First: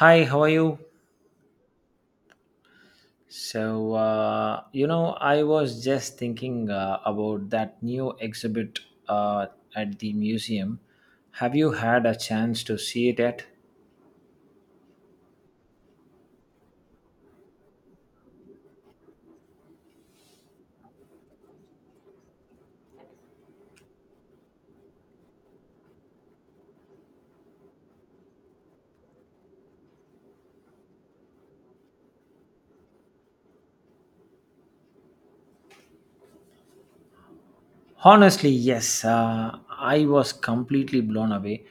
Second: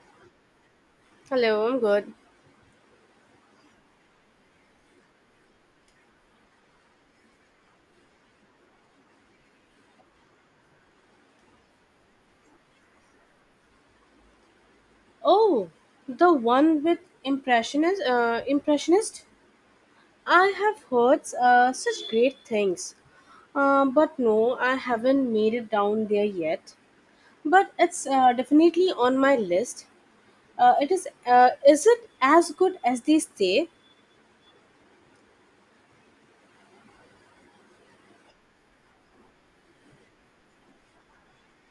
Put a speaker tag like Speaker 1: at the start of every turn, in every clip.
Speaker 1: Hi, how are you?
Speaker 2: Hello, I'm good.
Speaker 1: So I was just thinking about that new exhibit uh, at the museum. Have you had a chance to see it yet?
Speaker 2: Oh, the one with impressionist. Impressionist. I have heard such great things, but no, I haven't made it down there yet. But it's definitely on my list. It is. Is it as good as they say?
Speaker 1: Honestly, yes. I was completely blown away.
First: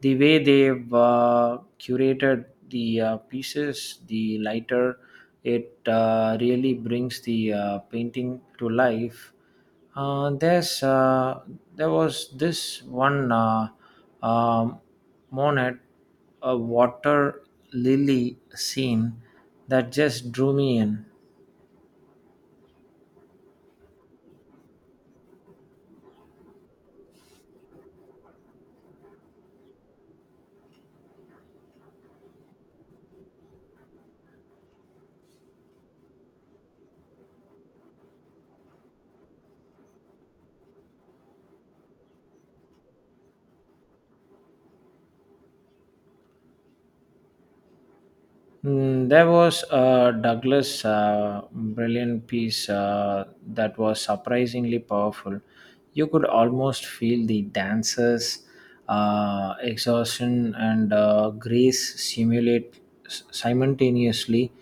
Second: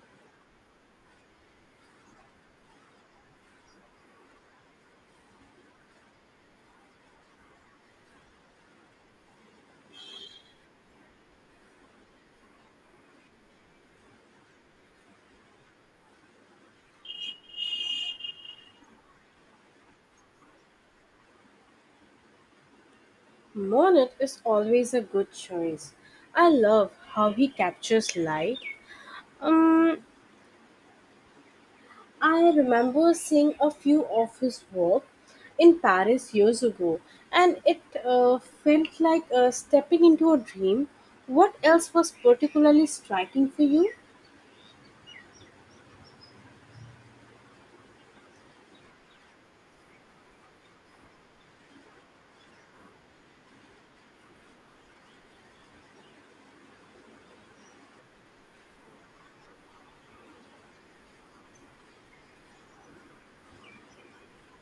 Speaker 1: The way they've curated the pieces, the lighter, it really brings the painting to life. Uh, there's uh, there was this one um, monet, a water lily scene that just drew me in.
Speaker 2: Monet is always a good choice. I love how he captures light. Um, I remember seeing a few of his work in Paris years ago, and it felt like stepping into a dream. What else was particularly striking for you?
Speaker 1: There was a Douglas brilliant piece that was surprisingly powerful. You could almost feel the dancers' exhaustion and grace simultaneously.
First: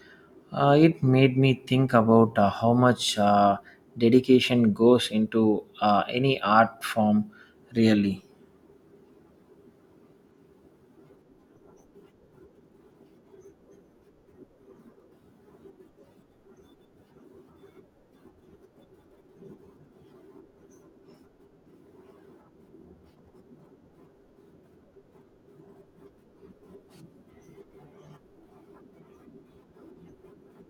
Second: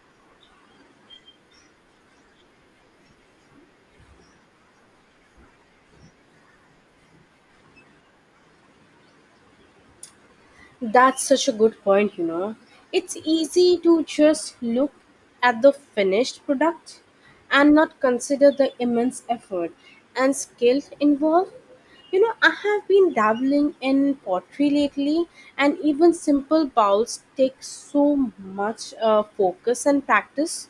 Speaker 1: It made me think about how much dedication goes into any art form, really.
Speaker 2: That's such a good point, you know. It's easy to just look at the finished product and not consider the immense effort and skill involved. I have been dabbling in pottery lately, and even simple bowls take so much focus and practice.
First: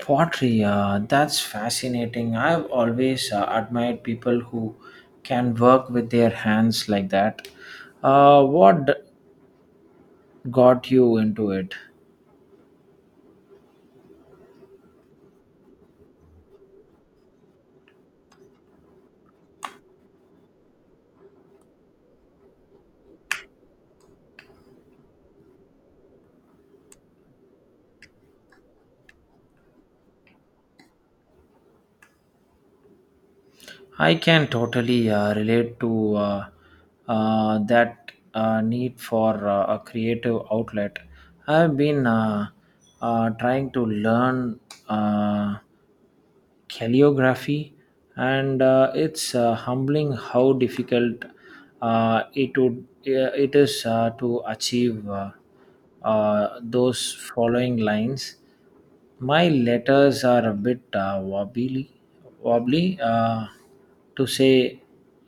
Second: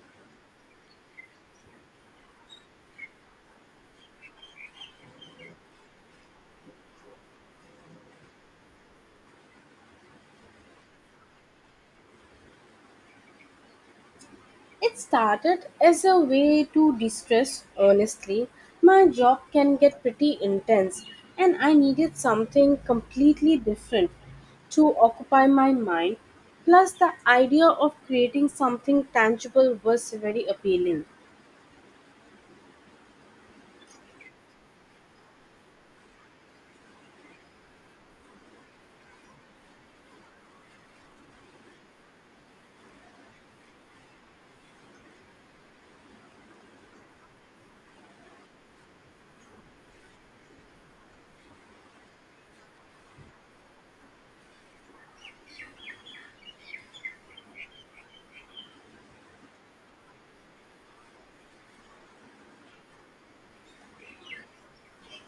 Speaker 1: Pottery, that's fascinating. I've always admired people who can work with their hands like that. Uh, what d- got you into it?
Speaker 2: It started as a way to distress, honestly. My job can get pretty intense, and I needed something completely different to occupy my mind. Plus, the idea of creating something tangible was very appealing.
Speaker 1: I can totally relate to that need for a creative outlet. I've been trying to learn. Uh, Calligraphy and it's humbling how difficult it is to achieve those following lines. My letters are a bit wobbly wobbly, to say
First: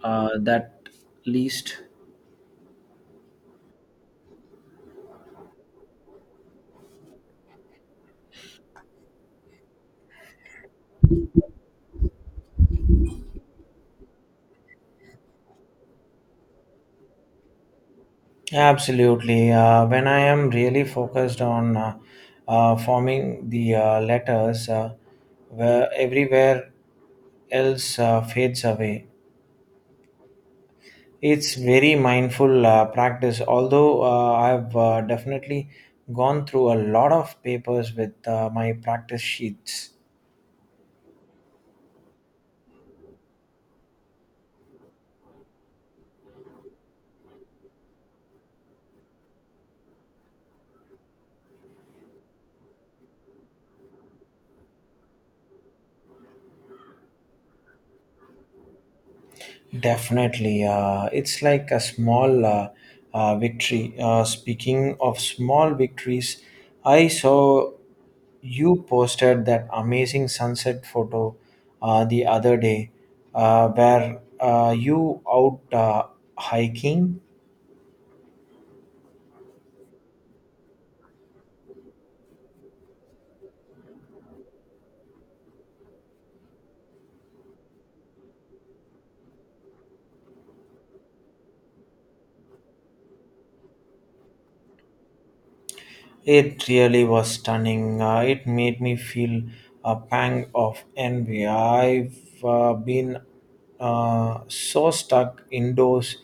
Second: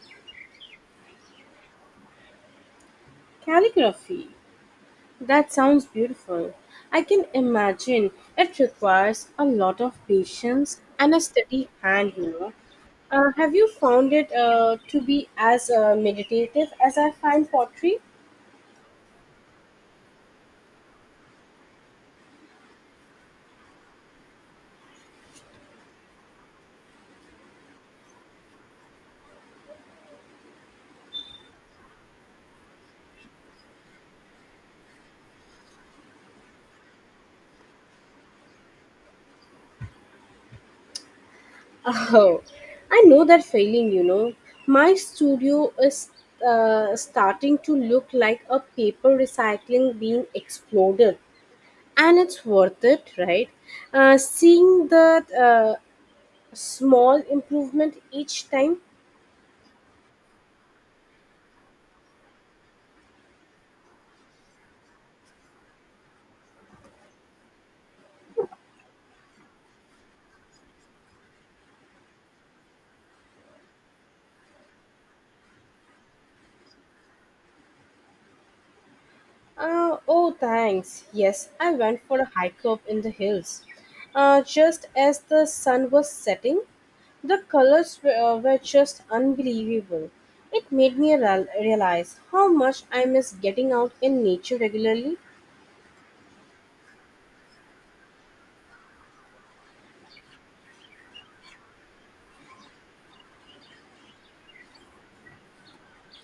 Speaker 1: that least.
Speaker 2: Calligraphy. That sounds beautiful. I can imagine it requires a lot of patience and a steady hand, you know. Have you found it to be as meditative as I find pottery?
Speaker 1: Absolutely. When I am really focused on forming the letters, where everywhere else fades away. It's very mindful practice. Although I've definitely gone through a lot of papers with my practice sheets.
Speaker 2: Oh, I know that feeling, you know. My studio is starting to look like a paper recycling being exploded, and it's worth it, right? Seeing the uh, small improvement each time.
Speaker 1: Definitely. It's like a small victory. Speaking of small victories, I saw you posted that amazing sunset photo the other day where you out hiking.
Speaker 2: Oh, thanks. Yes, I went for a hike up in the hills. Just as the sun was setting, the colors were just unbelievable. It made me realize how much I miss getting out in nature regularly.
Speaker 1: It really was stunning. It made me feel a pang of envy. I've been so stuck indoors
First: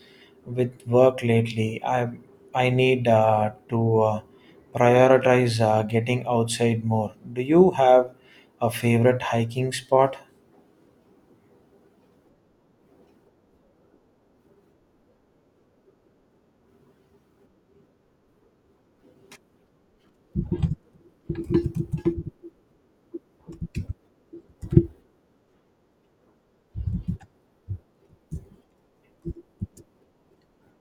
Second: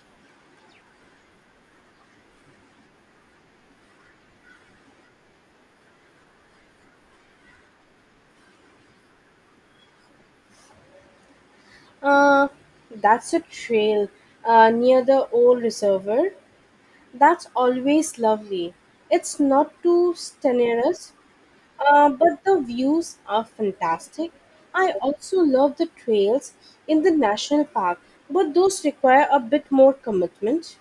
Speaker 1: with work lately. I need to prioritize getting outside more. Do you have a favorite hiking spot?
Speaker 2: Uh, that's a trail near the old reservoir. That's always lovely. It's not too strenuous. But the views are fantastic. I also love the trails in the national park, but those require a bit more commitment.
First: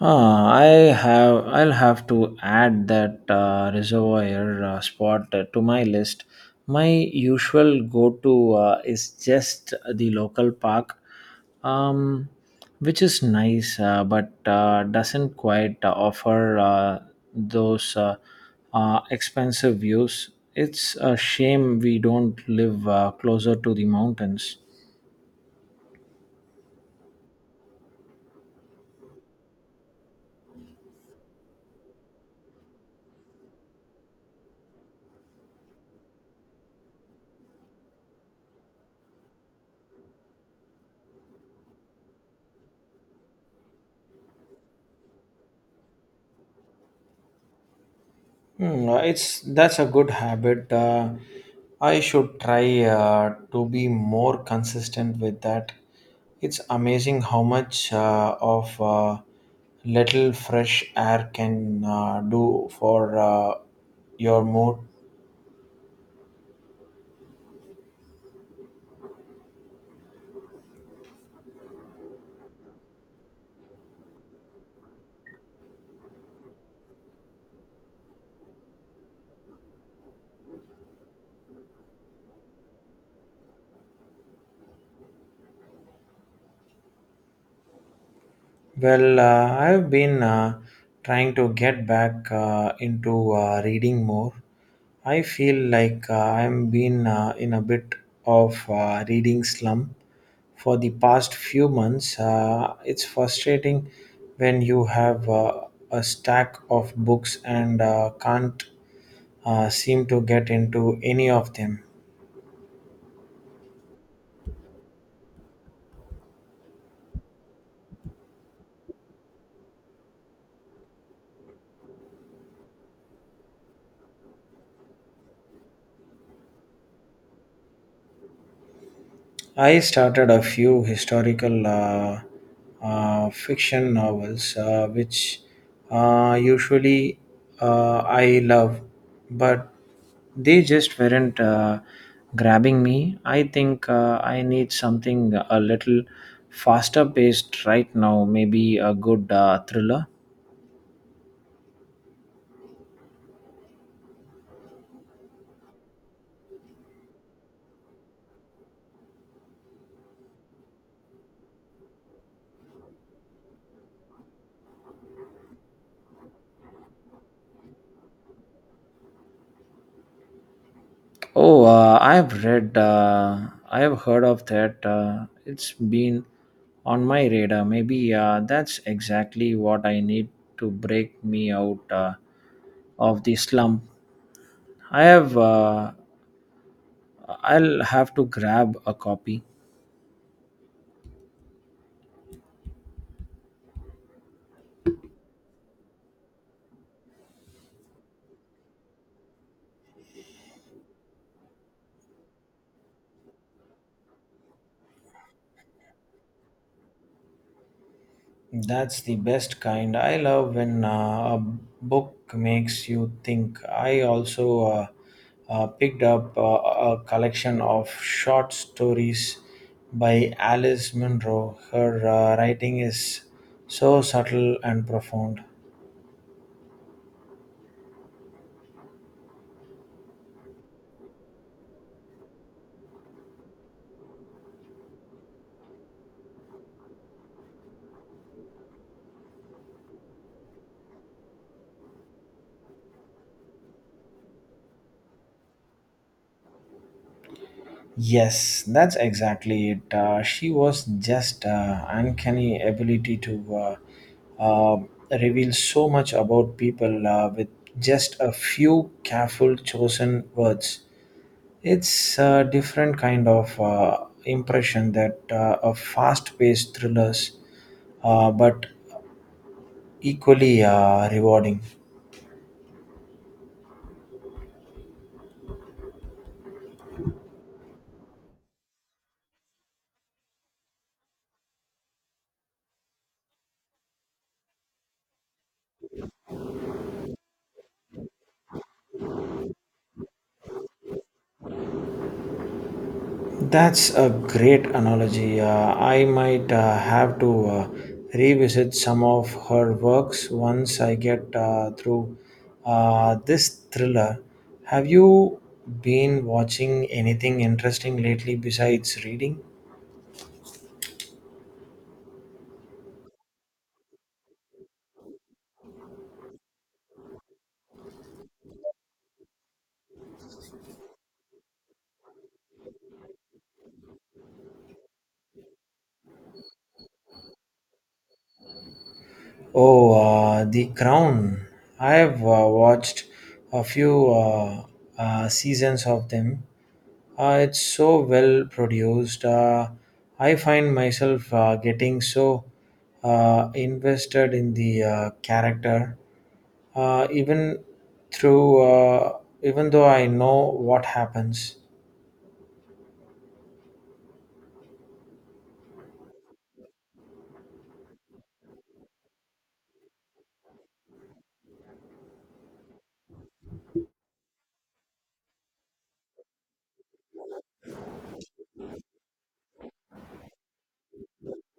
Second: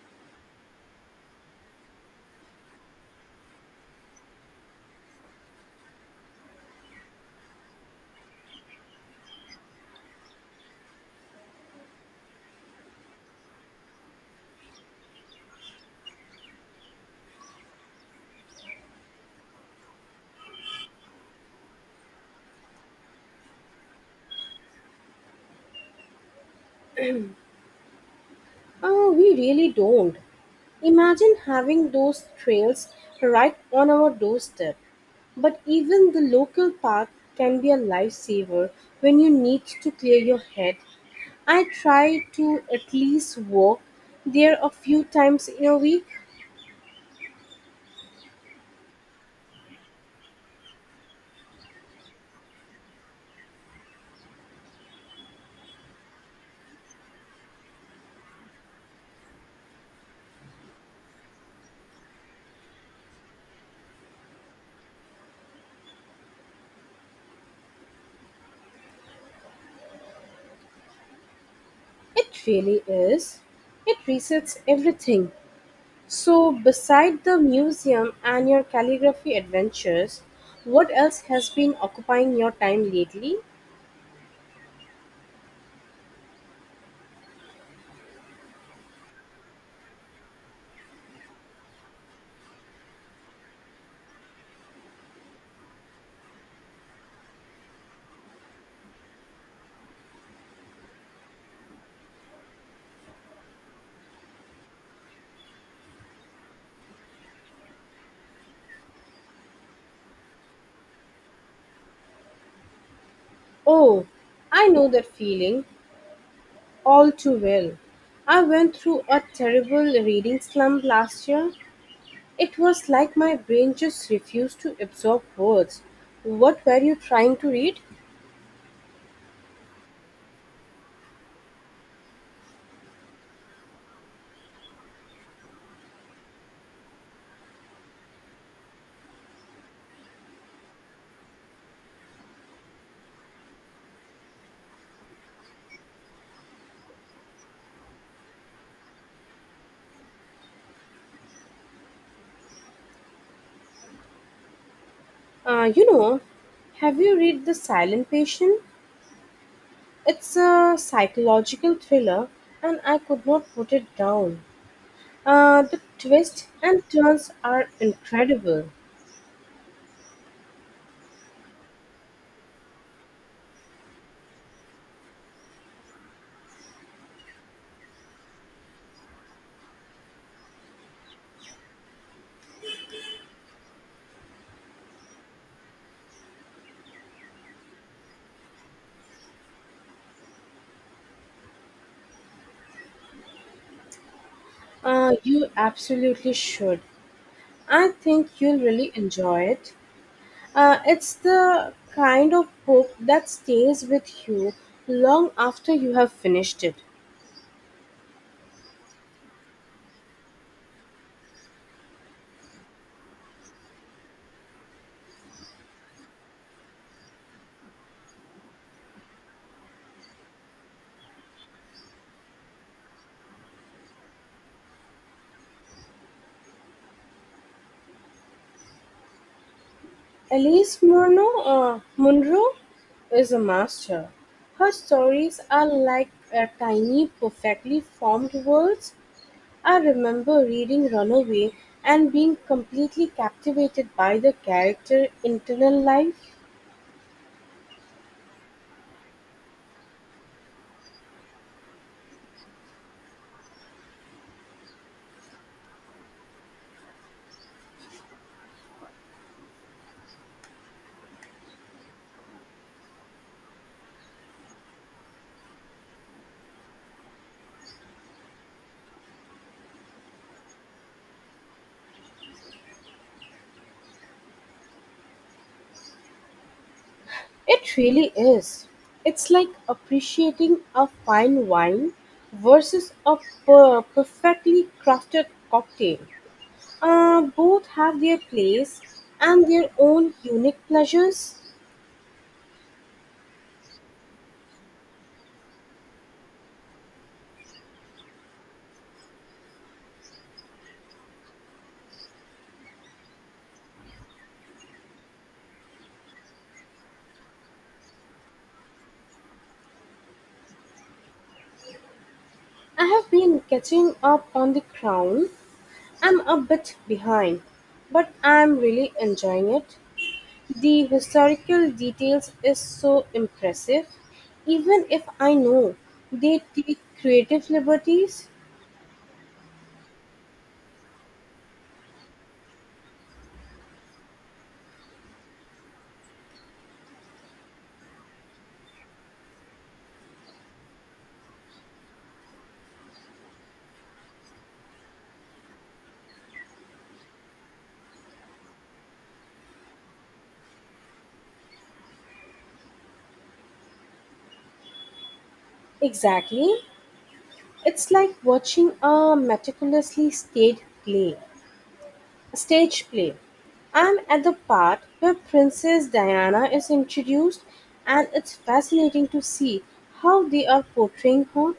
Speaker 1: Ah, I have. I'll have to add that reservoir spot to my list. My usual go-to is just the local park, um, which is nice, but doesn't quite offer those expensive views. It's a shame we don't live closer to the mountains.
Speaker 2: We really don't. Imagine having those trails right on our doorstep. But even the local park can be a lifesaver when you need to clear your head. I try to at least walk there a few times in a week.
Speaker 1: No, it's that's a good habit. I should try to be more consistent with that. It's amazing how much of little fresh air can do for your mood.
Speaker 2: It really is. It resets everything. So, beside the museum and your calligraphy adventures, what else has been occupying your time lately?
Speaker 1: Well, I've been trying to get back into reading more. I feel like I'm been in a bit of reading slump for the past few months. It's frustrating when you have a stack of books and can't seem to get into any of them.
Speaker 2: Oh, I know that feeling all too well. I went through a terrible reading slump last year. It was like my brain just refused to absorb words. What were you trying to read?
Speaker 1: I started a few historical fiction novels, which usually I love, but they just weren't grabbing me. I think I need something a little faster paced right now, maybe a good thriller.
Speaker 2: You know, have you read The Silent Patient? It's a psychological thriller and I could not put it down. The twists and turns are incredible.
Speaker 1: Oh, I have heard of that. It's been on my radar. Maybe that's exactly what I need to break me out of the slump. I have, uh, I'll have to grab a copy.
Speaker 2: You absolutely should. I think you'll really enjoy it. It's the kind of book that stays with you long after you have finished it.
Speaker 1: That's the best kind. I love when a book makes you think. I also picked up a collection of short stories by Alice Munro. Her writing is so subtle and profound.
Speaker 2: Munro is a master. Her stories are like a tiny, perfectly formed worlds. I remember reading "Runaway" and being completely captivated by the character internal life.
Speaker 1: Yes, that's exactly it. She was just uncanny ability to uh, uh, reveal so much about people with just a few careful chosen words. It's a different kind of impression that a fast-paced thrillers, but equally rewarding.
Speaker 2: It really is. It's like appreciating a fine wine versus a perfectly crafted cocktail. Both have their place and their own unique pleasures.
Speaker 1: That's a great analogy. I might have to revisit some of her works once I get through this thriller. Have you been watching anything interesting lately besides reading?
Speaker 2: I have been catching up on The Crown. I'm a bit behind, but I'm really enjoying it. The historical details is so impressive, even if I know they take creative liberties.
Speaker 1: Oh, The Crown. I have watched a few seasons of them. It's so well produced. I find myself getting so invested in the character, uh, even even though I know what happens.
Speaker 2: Exactly. It's like watching a meticulously staged play. Stage play. I'm at the part where Princess Diana is introduced, and it's fascinating to see how they are portraying her.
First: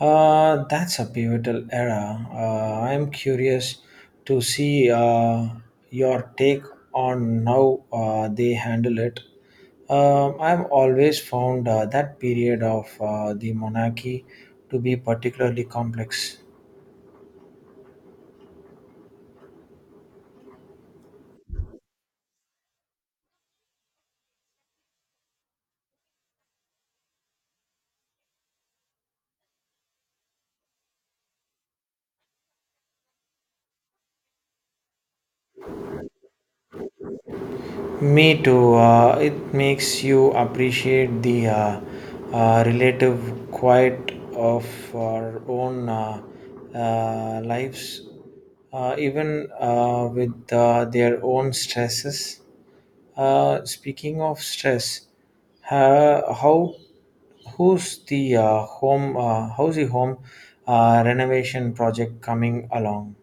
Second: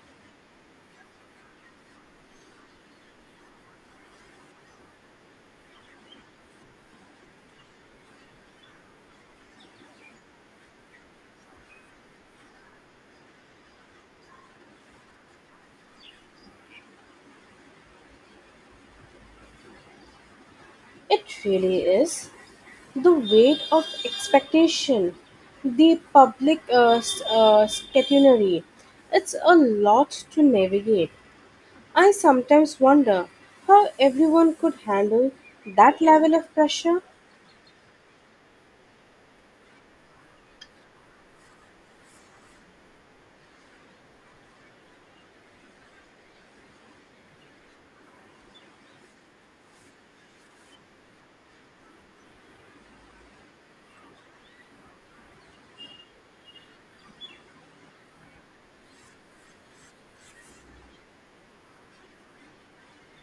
Speaker 1: That's a pivotal era. I'm curious to see your take on how they handle it. I've always found that period of the monarchy to be particularly complex.
Speaker 2: It really is. The weight of expectation, the public catenary, it's a lot to navigate. I sometimes wonder how everyone could handle that level of pressure.
Speaker 1: Me too. It makes you appreciate the relative quiet of our own lives, even with their own stresses. Speaking of stress, how who's the home? How's the home renovation project coming along?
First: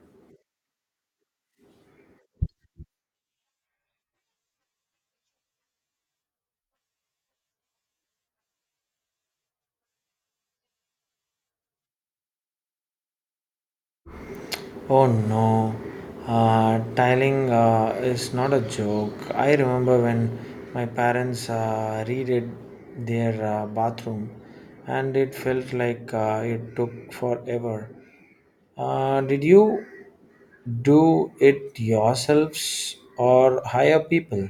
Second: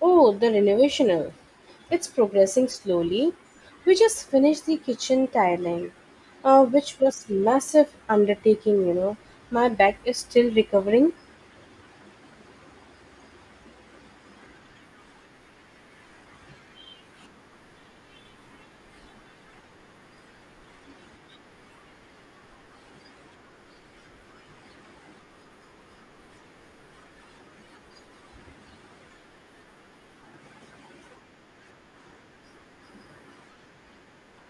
Speaker 2: Oh, the renovational. It's progressing slowly. We just finished the kitchen tiling, which was massive undertaking, you know. My back is still recovering.
Speaker 1: Oh no, tiling is not a joke. I remember when my parents redid their bathroom and it felt like it took forever. Did you do it yourselves or hire people?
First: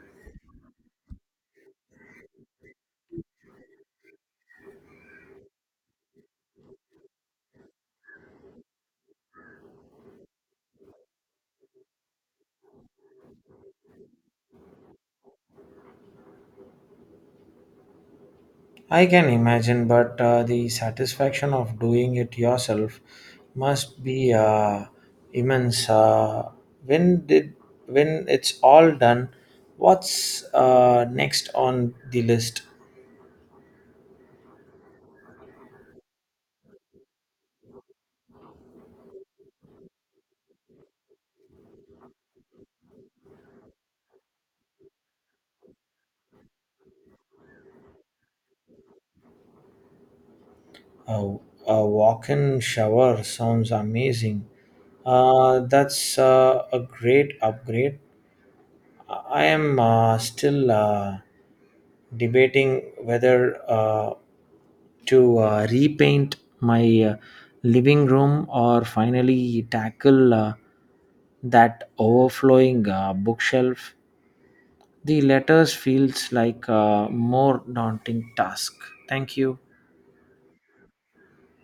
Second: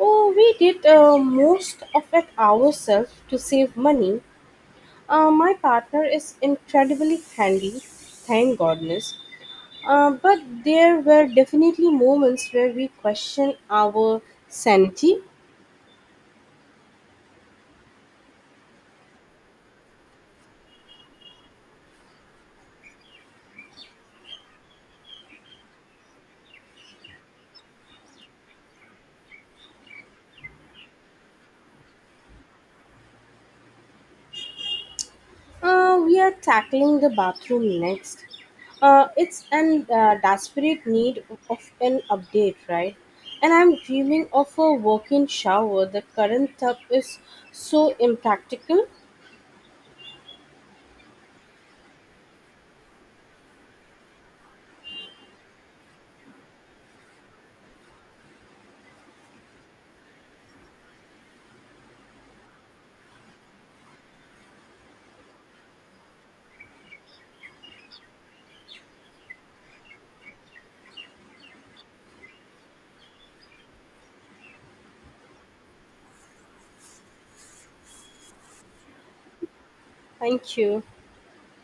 Speaker 2: Oh, we did most of it ourselves to save money. My partner is incredibly handy, thank goodness. But there were definitely moments where we questioned our sanity.
Speaker 1: I can imagine, but the satisfaction of doing it yourself must be immense. When did when it's all done, what's next on the list?
Speaker 2: We are tackling the bathroom next. It's an desperate need of an update, right? And I'm dreaming of a walk-in shower. The current tub is so impractical.
Speaker 1: Uh, a walk-in shower sounds amazing. That's a great upgrade. I am still debating whether to repaint my living room or finally tackle that overflowing bookshelf. The letters feels like a more daunting task. Thank you.
Speaker 2: Thank you.